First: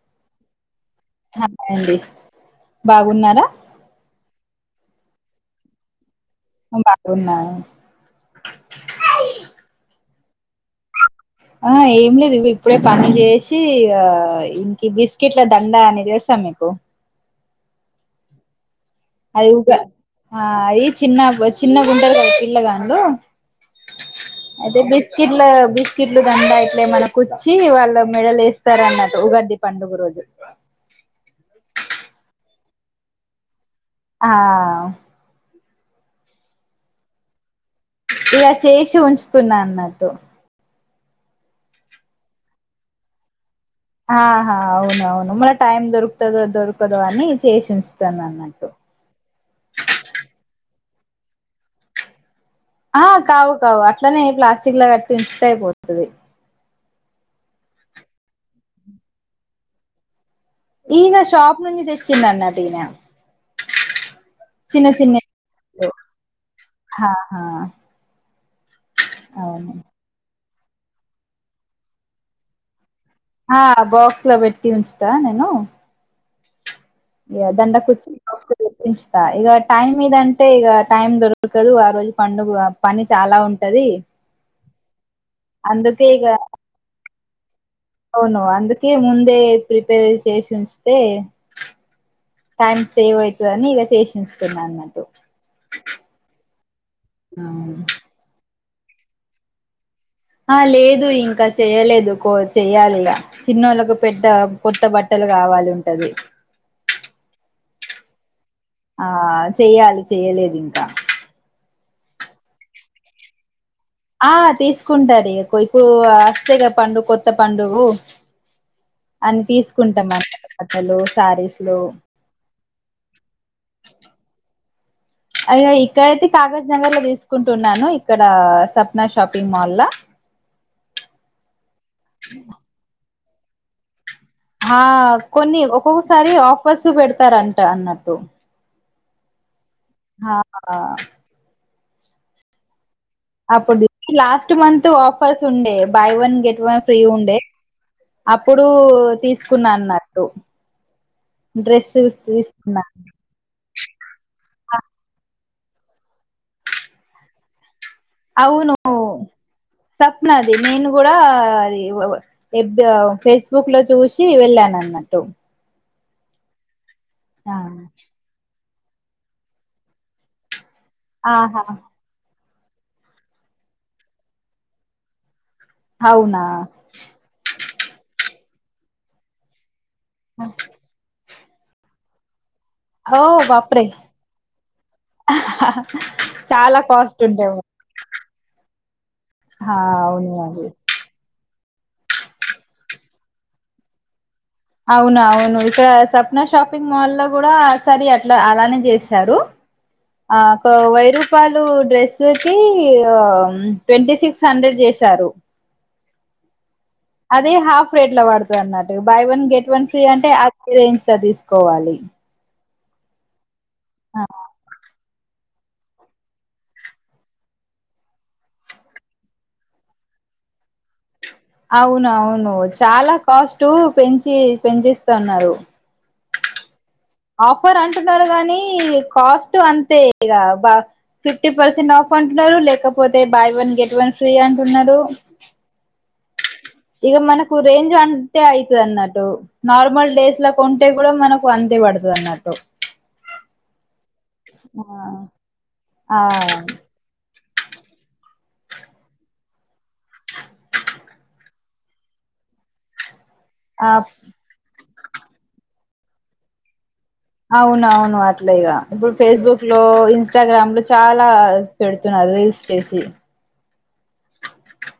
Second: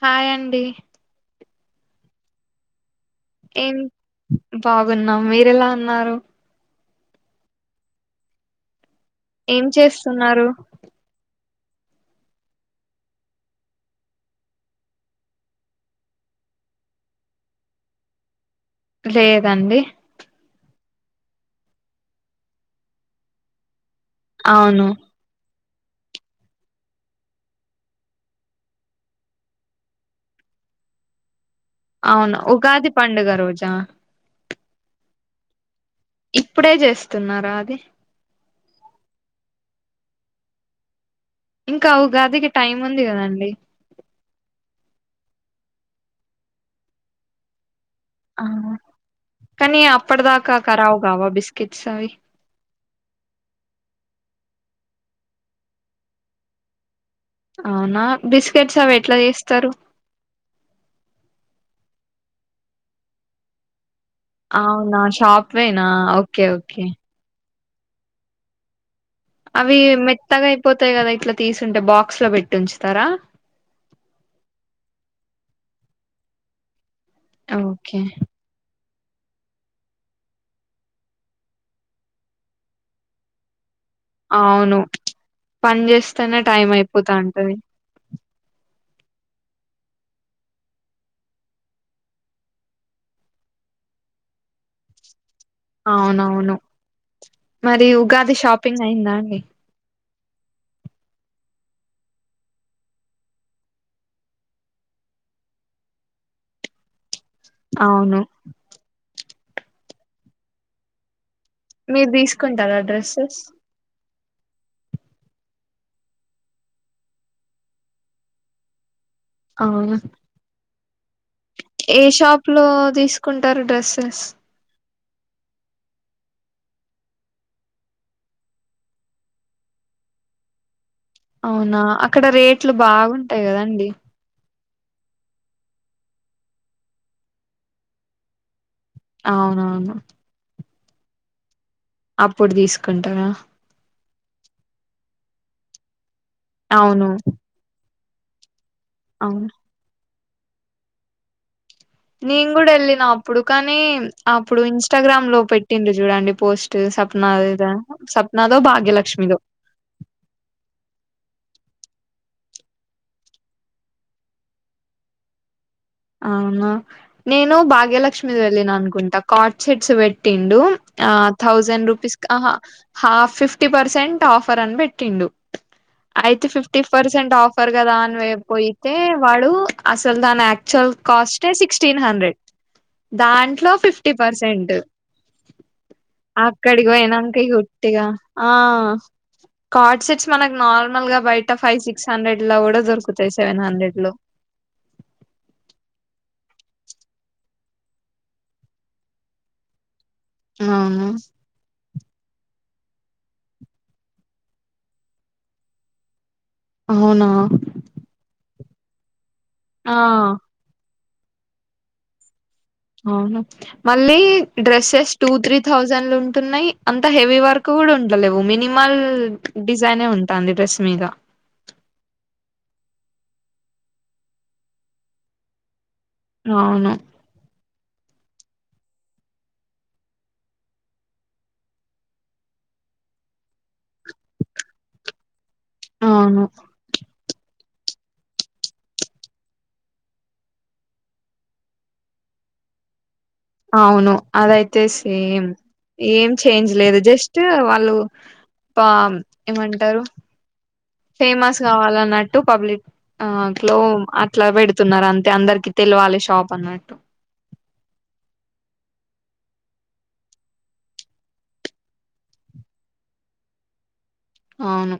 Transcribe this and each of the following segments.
Hi అండి ఆ హాయండి బాగున్నారా బాగున్నం మీరెలా ఉన్నారు మేం బాగున్నాం ఏం చేస్తున్నారు ఆ ఏం లేదు ఇగొ ఇప్పుడే పనిజేసి ఆ ఇంకి బిస్కెట్ల దండనే జేస్ మీకు అది లేదండి ఉగా ఆ అయి చిన్నాగ్ చిన్న గుంటారు పిల్లగాండ్లు అయితే అవును బిస్కిట్ల బి స్కిట్లు దండ ఇట్లేమనకుచ్చి వాళ్ళ మెడల్ యేస్తరన్నట్టు ఉగాది పండుగ రోజు అవును ఉగాది పండుగ రోజా ఆ ఇప్పుడే జేస్తున్నారా అది తో ఇంకా ఉగాదికి టైముంది గదండి ఆహా అవునవును మల టైం దొరుక్తదో దొరుకదో అని చేసి ఉంచ్ ఆ కానీ అప్పటిదాకా కరావుగావా బిస్కిట్స్ అవి ఆ కావు కావు అట్లనే ప్లాస్టిక్ల కట్టుంచుతే అయిపోతది అవునా బిస్కెట్స్ అవెట్ల చేస్తారు? ఈనా షాప్నుంచి తెచ్చిండన్నట్టినా అవునా షాప్వేనా ఓకే ఓకే ఆహా అవును అవి మెత్తగైపోతయ్ గదా ఇట్ల తీసుంటే బాక్స్ లో వెట్టుంచుతరా. ఆ బాక్స్ లో బెట్టి ఉంచుతా నేను. ఇగా ఓకే దండకుచ్చి ఉన్చుతా ఇగ టైమ్ మీదంటే ఇగ టైం దొరకకదు ఆ రోజు పండుగ పని చాలా ఉంటది అవును పని అందుకే ఇగ చేస్తేనే టైం అయిపోతా ఉంటది అవును అందుకే ముందే ప్రిపేర్ చేసి ఉంచితే టైమ్ సేవ్ అవుతదని ఇగ చేసి ఉంచుతున్న అన్నటు అవునవును అవును మరి ఉగాది షాపింగ్ అయిందా అండి ఆ లేదు ఇంకా చెయలేదు కో చెయాలిగా చిన్నోళ్ళలకు పెద్ద కొత్త బట్టలు రావాలి ఉంటది అవును ఆ చెయ్యాలి చెయలేదు ఇంకా. మీరు తీసుకుంటారా డ్రెస్సెస్? ఆ తీసుకుంటారు ఇప్పుడు వస్తే పండుగ కొత్త పండుగు అని అవునా తీసుకుంటాన్న కట్టలు శారీస్లు ఏ షాప్ లో తీసుకుంటారు డ్రెస్సెస్ అయగ ఇక్కడైతే కాగజ్ నగర్ లో తీసుకుంటున్నాను. ఇక్కడ సప్నా షాపింగ్ మాల్లా. అవునా అక్కడ రేట్లు బాగుంటాయి కదా అండి? ఆ కొన్ని ఒక్కొక్కసారి ఆఫర్స్ పెడతారంట అన్నట్టు. అవునా ఆ హహ అప్పుడు తీసుకుంటారా? అప్పుడు లాస్ట్ మంత్ ఆఫర్స్ ఉండే buy one get one free అవును ఉండే. అప్ ఇప్పుడు అవును తీసుకున్నాన్నట్టు నేను కూడా ఎళ్ళిన అప్పుడు కానీ నేమ్ అప్పుడు ఇన్స్టాగ్రామ్ లో పెట్టిండు చూడండి పోస్ట్ సప్నా లేదా అవును సప్నది నేను కూడా ఎ ఓ వ్ ఎప్పివవ్ ఫేస్బుక్ లో చూసి వెళ్ళాను అన్నట్టు. అవునా ఆ నేను భాగ్యలక్ష్మి వెళ్ళిన అనుకుంటా కాట్ చెడ్స్ పెట్టిండు. ఆ ఆహా థౌజండ్ రూపీస్ అహ హాఫ్ ఫిఫ్టీ పర్సెంట్ ఆఫర్ అని పెట్టిండు. అవునా అయితే ఫిఫ్టీ పర్సెంట్ ఆఫర్ కదా అనిపోయితే వాడు అసలు దనే కాస్టే సిక్స్టీన్ హండ్రెడ్ ఓ దాంట్లో బాప్రే ఫిఫ్టీ పర్సెంట్. చాలా అక్కడికి కాస్ట్ ఓయినాంక ఉంటాయి ఉట్టిగా ఆ ఆ, కార్డ్ సెట్స్ అవును మనకు అది నార్మల్ గా బయట త ఫైవ్ సిక్స్ హండ్రెడ్ లా కూడా దొరుకుతాయి సెవెన్ హండ్రెడ్ లో. అవున అవును ఇక్కడ సప్నా షాపింగ్ మాల్ లో కూడా సరి అట్లా అలానే చేశారు. ఆ కో వై అవును రూపాలు డ్రెస్ చూతి ట్వంటీ సిక్స్ హండ్రెడ్ చేశారు. అవునా అది హాఫ్ రేట్ లో పడుతుంది అన్నట్టు buy one get one free ఆ అంటే అది రేంజ్ చ తీసుకోవాలి ఆవును మళ్ళీ డ్రెస్ ఎస్ టూ, త్రీ థౌజండ్లు ఉంటున్నాయి. అంత హెవీ వర్క్ కూడా ఉండలేవు. మినిమల్ డిజైనే ఉ ఉంటాంది డ్రెస్స్ మీద అవును అవును చాలా కాస్ట్ పెంచి పెంచిస్తన్నారు. అవును ఆఫర్ అంటున్నారు గానీ కాస్ట్ అంతే ఇగ బా ఫిఫ్టీ పర్సెంట్ ఆఫ్ పంటలు లేకపోతే buy one get one free అంటున్నారు. అవును ఇక మనకు రేంజ్ అంతే అయితుది అన్నట్టు నార్మల్ డేస్ లో కొంటే కూడా మనకు అ పడ్తదియన్నట్టు అవును అదయితే సేమ్ ఆ ఆ ఏం చేంజ్ లేదు జస్ట్ వాళ్ళు పాం ఏమంటారు ఫేమస్ కావాలన్నట్టు పబ్లిక్ ఆ అట్లో ఆ అట్లా వేడుతున్నారు అంతే అందరికి తెల్వాలి షాపు అన్నట్టు. అవునవును అట్లే ఇగ ఇప్పుడ్ ఫేస్బుక్ లో, ఇన్స్టాగ్రామ్ చాలా పెడుతున్నార్. రీల్స్ చేసి అవును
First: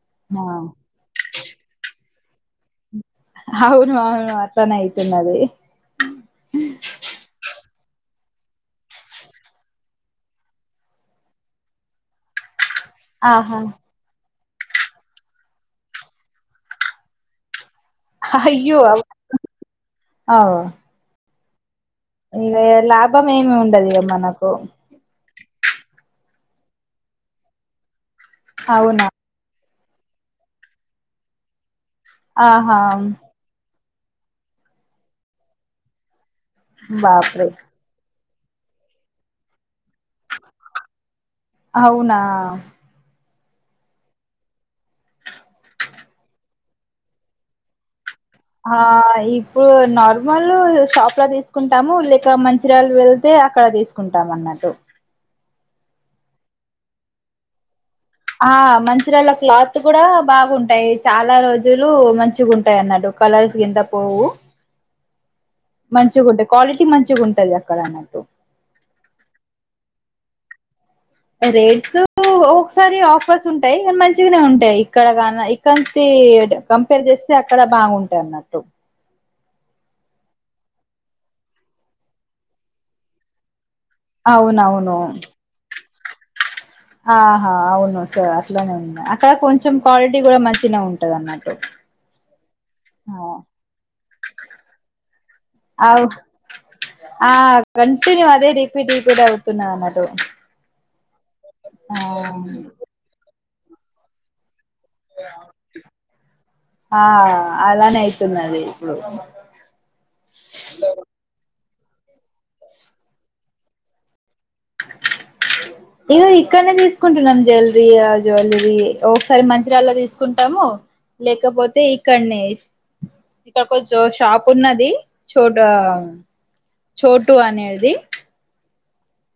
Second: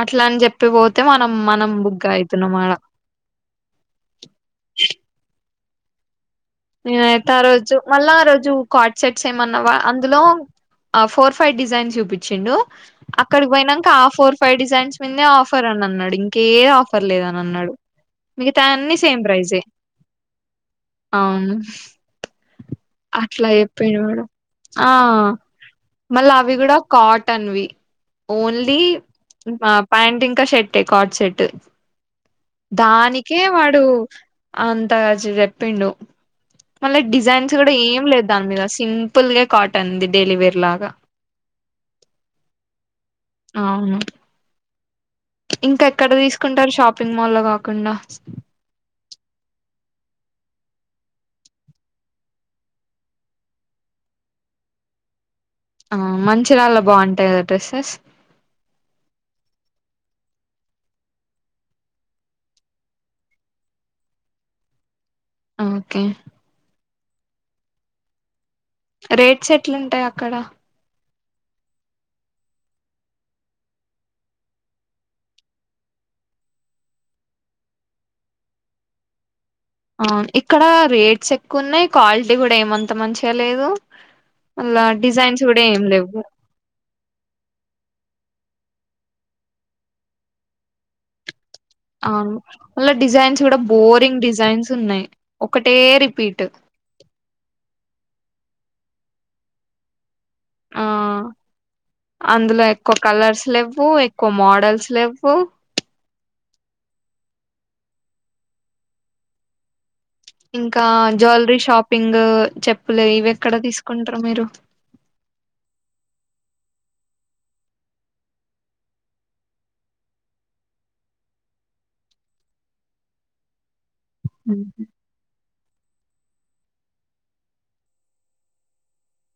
అట్ల అని ఆ జెప్పిపోతే మనం మనం బుగ్గ అంటున్నం అడ అవును అవును అట్లనే అయితున్నదీ నేనైతే ఆ రోజు మళ్ళా ఆ రోజు కార్డ్ సెట్స్ ఏమన్నా వా అందులో ఆ ఫోర్ ఫైవ్ డిజైన్ చూపించిండు అక్కడికి ఆహా పోయినాక ఆ ఫోర్ ఫైవ్ డిజైన్స్ మీద్నే ఆఫర్ అని అన్నాడు ఇంకే ఆఫర్ లేదని అన్నాడు మిగితై అయ్యో అన్ని సేమ్ ప్రైజే ఆ ఇగ లాభం అట్ల ఏమి ఉండదు అయిపోయినా ఇగ వాడు మనకు మళ్ళ అవి గూడా కాటన్వి ఓన్లీ అవునా పా ప్యాంట్ ఇంకా షేర్టే కాట్ సెట్ ఆహా దానికే వాడు అంతగా జెప్పిండు మళ్ళ బాప్రే డిజైన్స్ గూడా ఏం లేద్ దాని మీద సింపుల్ గ కాటన్ ది డైలీవేర్ లాగా ఔనా అవును ఇంకా ఎక్కడ దీసుకుంటారు షాపింగ్ మాల్ల్లో గాకుండా ఆహ్ ఇప్పుడు నార్మల్ షాప్లా దీసుకుంటాము లేకా మంచిర్యాళ్ళు వెళ్తే అక్కడ దీసుకుంటాం అన్నట్టు ఆ మంచిర్యాళ్ళ బాగుంటాయ డ్రెస్సెస్ ఆ మంచిరాళ్ళ క్లాత్ గూడా బాగుంటాయి చాలా రోజులు మంచిగుంటై అన్నట్టు కలర్స్ గింత పోవు ఓకే మంచిగుంటాయి క్వాలిటీ మంచిగుంటది అక్కడ అన్నట్టు రేట్స్ ఎట్లుంటాయి అక్కడ రేట్స్ ఒక్కొకసారి ఆఫర్స్ ఉంటాయి ఇగ మంచిగానే ఉంటాయి ఇక్కడ కన ఇక్కడ్నుంచి కంపేర్ జెస్ అక్కడ బాగుంటాయి అన్నట్టు అవున్ ఇక్కడ రేట్స్ ఎక్కువున్నాయి క్వాలిటీ గూడా ఏమంత మంచిగా లేదు మళ్ళ అవునవును డిజైన్స్ గూడా ఏం లేవు ఆహా అవును సా అట్లనే ఉంది అక్కడ కొంచెం క్వాలిటీ గూడా మంచినే ఉంటదన్నట్టు మళ్ళ డిజైన్స్ గూడా బోరింగ్ డిజైన్స్ ఉన్నాయి ఒకటే ఔ రిపీట్ ఆ కంటిన్యూ అదే రిపీట్ రిపీట్ అవుతున్నాయి అన్నట్టు ఆ అందులో ఆ ఎక్కువ కలర్స్ లేవ్వు ఎక్కువ మోడల్స్ లెవ్వు ఆ అలానే అయితున్నది ఇప్పుడు ఇంకా జ్యూలరీ షాపింగ్ చెప్పులు ఇవ్వెక్కడ తీసుకుంటారు మీరు ఇగో ఇక్కడనే దిసుకుంటున్నాం జ్యువలరీ జ్యులరీ ఒకసారి మంచిర్యాళ్ళ దిసుకుంటాము లేకపోతే ఇక్కడ్నే ఇక్కకోన్ షో షాప్పూన్నది చోటా చోటు అనేది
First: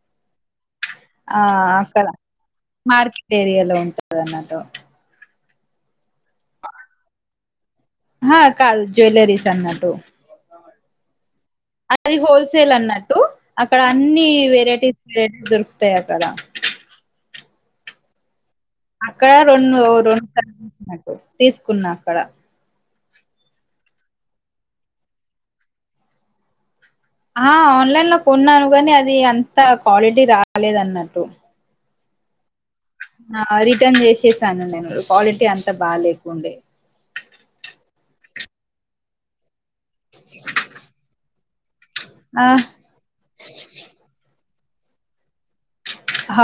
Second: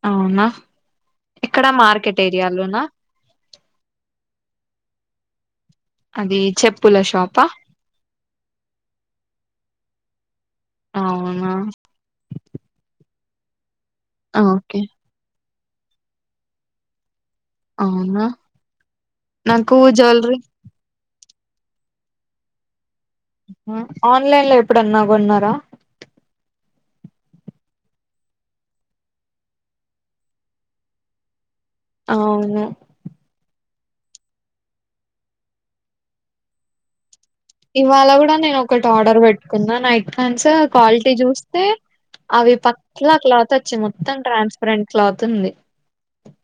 అవునా ఆ ఇక్కడ అక్కడ మార్కెట్ ఏరియాలోనా మార్కెట్ ఏరియాలో ఉంటదన్నట అది చెప్పుల షాపా ఆహా కాదు జ్వలరిస్ అన్నటు ఔన్ అది హోల్సేల్ అన్నట్టు అక్కడ అన్ని ఓకే వెరైటీ వెరైటీ దొర్ తె అంటగా అవునా అక్కడ నాకు రొండు రొండు జ్యువెలరీ [unintelligible] తీసుకున్నా అక్కడ ఆ ఆన్లైన్ లో ఎప్పుడన్నా కొన్నారా ఆ ఆన్లైన్ లో కొన్నాను గాని అది అంత క్వాలిటీ రాలేదు అన్నట్టు అవును ఆ రిటర్న్ చేషేసాను నేను క్వాలిటీ అంతా బా లేకుండే ఇవాళ కూడా నేను ఒకటి ఆర్డర్ పెట్టుకున్నా నైట్ ప్యాంట్స్ క్వాలిటీ చూస్తే ఆ అవి ప్యాతల క్లాత్ ఒచ్చింది మొత్తం ట్రాన్స్పరెంట్ క్లాత్ ఉంది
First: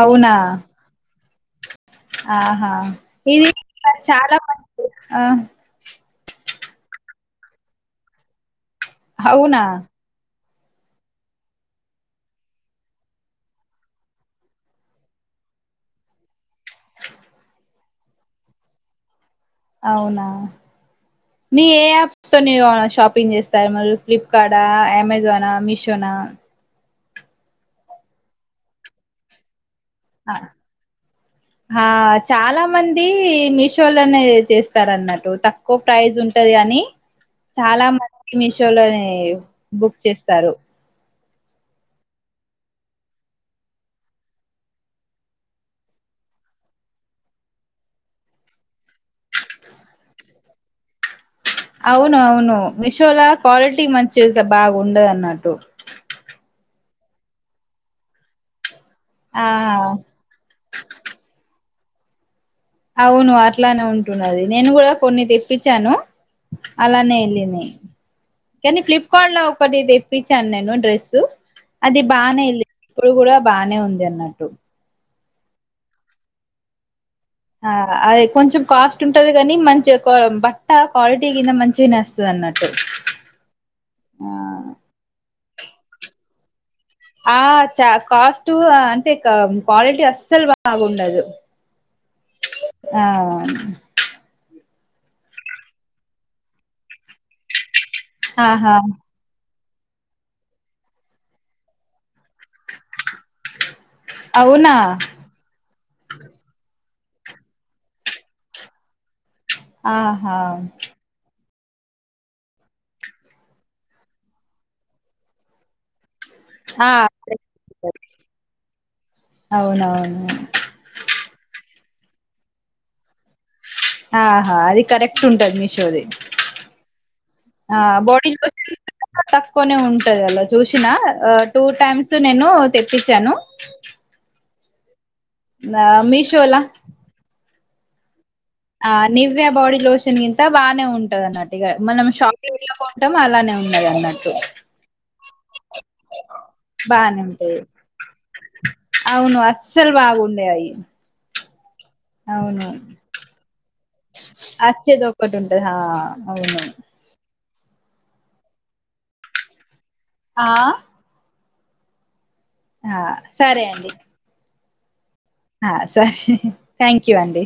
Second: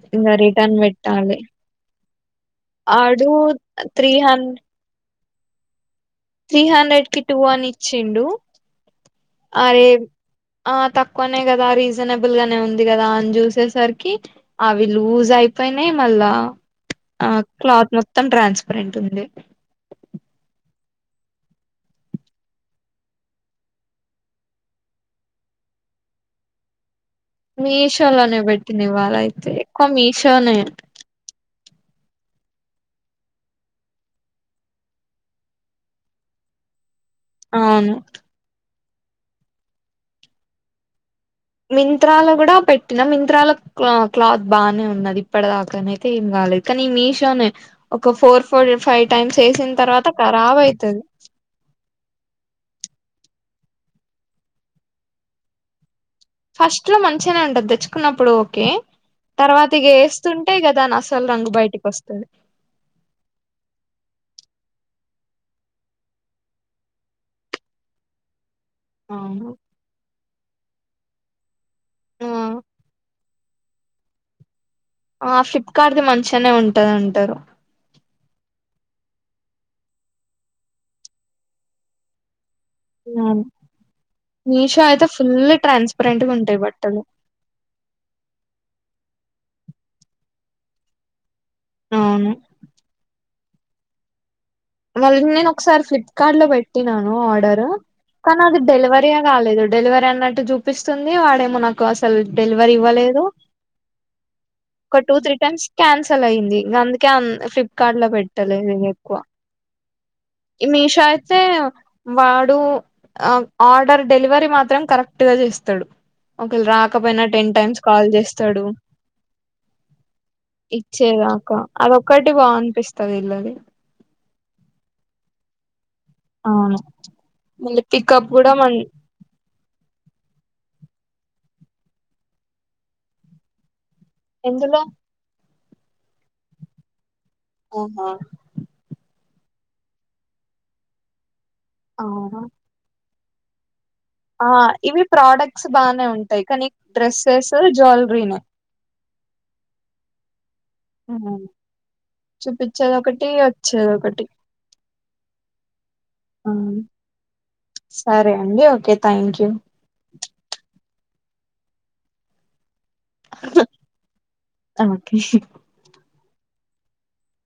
అవునా ఇంగా రిటర్న్ పెట్టాలే ఆహా [unintelligible] త్రీ చాలా హన్ ఆ త్రీ హండ్రెడ్ కి టూ అని ఇచ్చిండు హవునా అరే ఆ తక్కువనే కదా రీసనబుల్ గానే ఉంది కదా అని చూసేసరికి అవి లూస్ అయ అయిపోయినాయి మళ్ళా ఆ క్లాత్ మొత్తం ట్రాన్స్పరెంట్ ఉంది అవునా మీ ఏ యాప్స్ తోనీ షాపింగ్ చేస్తాఉన్నారు ఫ్లిప్కార్డు అమెజానా మీషో అ మీషోలనే పెట్టినివాళ అయితే ఎక్కువ మీషోనే హ చాలా మంది మీషో లోనే చేసేస్తారు అన్నట్టు తక్కువ ప్రైజ్ ఉంటది అని చాలా అవును మంది మీషో లోనే బుక్ చేస్తారు మింత్రాలో కూడా పెట్టినం మింత్రాలో క్లాత్ బానే ఉన్నది ఇప్పడి దాక అయితే ఏం కా కానీ ఈ మీషోనే ఒక ఫోర్ ఫోర్ ఫైవ్ టైమ్స్ ఎసిన్ తర్వాత ఖరాబ్ అయితది అవును అవును మిషోలా క్వాలిటీ మంచి చే బాగుండవు అన్నట్టు ఫస్ట్ లో మంచిగానే ఉంటది దేచ్చుకున్నప్పుడు ఓకే ఆ తర్వాత ఇగ ఎస్తుంటే ఇగ దాని అసల్ రంగు బయటికి ఓస్తాదీ అవును అట్లానే ఉంటున్నది నేను కూడా కొన్ని తెప్పిచ్చాను అలానే యేల్లినాయి కానీ ఫ్లిప్కార్ట్ లో అవును ఒకటి దేప్పిచ్చాను నేను డ్రెస్సు అది బానే ఎల్లీ ఇంప్రూవ్ కూడా బానే ఉంది అన్నట్టు ఆ ఫ్లిప్కార్ట్దిి మంచిగానే ఉంటది అంటారు ఆ అది కొంచెం కాస్ట్ ఉంటది కాని మంచిగ బట్ట క్వాలిటీ గిన మంచిగానేేస్తుంది అన్నట్టు మ్ ఆ మీషో అయితే ఫుల్ల్ ట్రాన్స్పరెంట్గా ఉంటాయి బట్ ఆ చ కాస్ట్ అంటే ఇక్క క్వాలిటీ అస్సలు బాగుండదు అవును ఆ మళ్ళీ నేను ఒకసారి ఫ్లిప్కార్ట్ లో పెట్టినాను ఆర్డరు కానీ అది ఆహా డెలవరీ ఏ కాలేదు డెలవరీ అన్నట్టు చూపిస్తుంది వాడేమో నాకు అసలు డెలివరీ ఇవ్వలేదు అవునా దు క టూ త్రీ టైమ్స్ కాన్సిల్ అయింది కేం ఫ్లిప్కార్ట్ లో పెట్టలేదు ఇగ ఎక్కువ ఆహా ఇ మీషో ఐతే వాడు ఆ ఆర్డర్ డెలివరీ మాత్రం కరెక్ట్ గా చేస్తాడు ఒకేల ఆ రాకపోయినా టెన్ టైమ్స్ కాల్ చేస్తాడు అవునవును ఇచ్చేదాకా అదొక్కటి బాగా అనిపిస్తది వీళ్ళ ఆహా అది కరెక్ట్ ఉంటది మీషోది అవును ఆ మళ్ళీ పికప్ కూడా మ [unintelligible] తక్కునే ఉం లో చూసిన టూ టైమ్స్ నేను తెప్పిచ్ఛాను ఎందులో నా మీషోలా ఓహో ఆ నివయా బాడీ లోషన్ గింత బానే ఉంటంది అన్నట్టు ఇగ మనం అవునా షాపుల టం అలానే ఉన్నది అన్నట్టు ఆ ఇవి ప్రోడక్ట్స్ బానే ఉంటాయి కానీ బానే డ్రెస్సెస్ ఉంటది జువెలరీనే అవును అస్సలు బాగుండయ్ అయి మ్ అవును చూపిచ్చేదొకటి ఓచ్చేది ఒకటి అచ్చేది ఒక్కటి ఉంటది హా అవును సరే అండి ఓకే థ్యాంక్ యూ ఆ ఆ సరే అండి ఓకే ఆ స థ్యాంక్ యూ అండి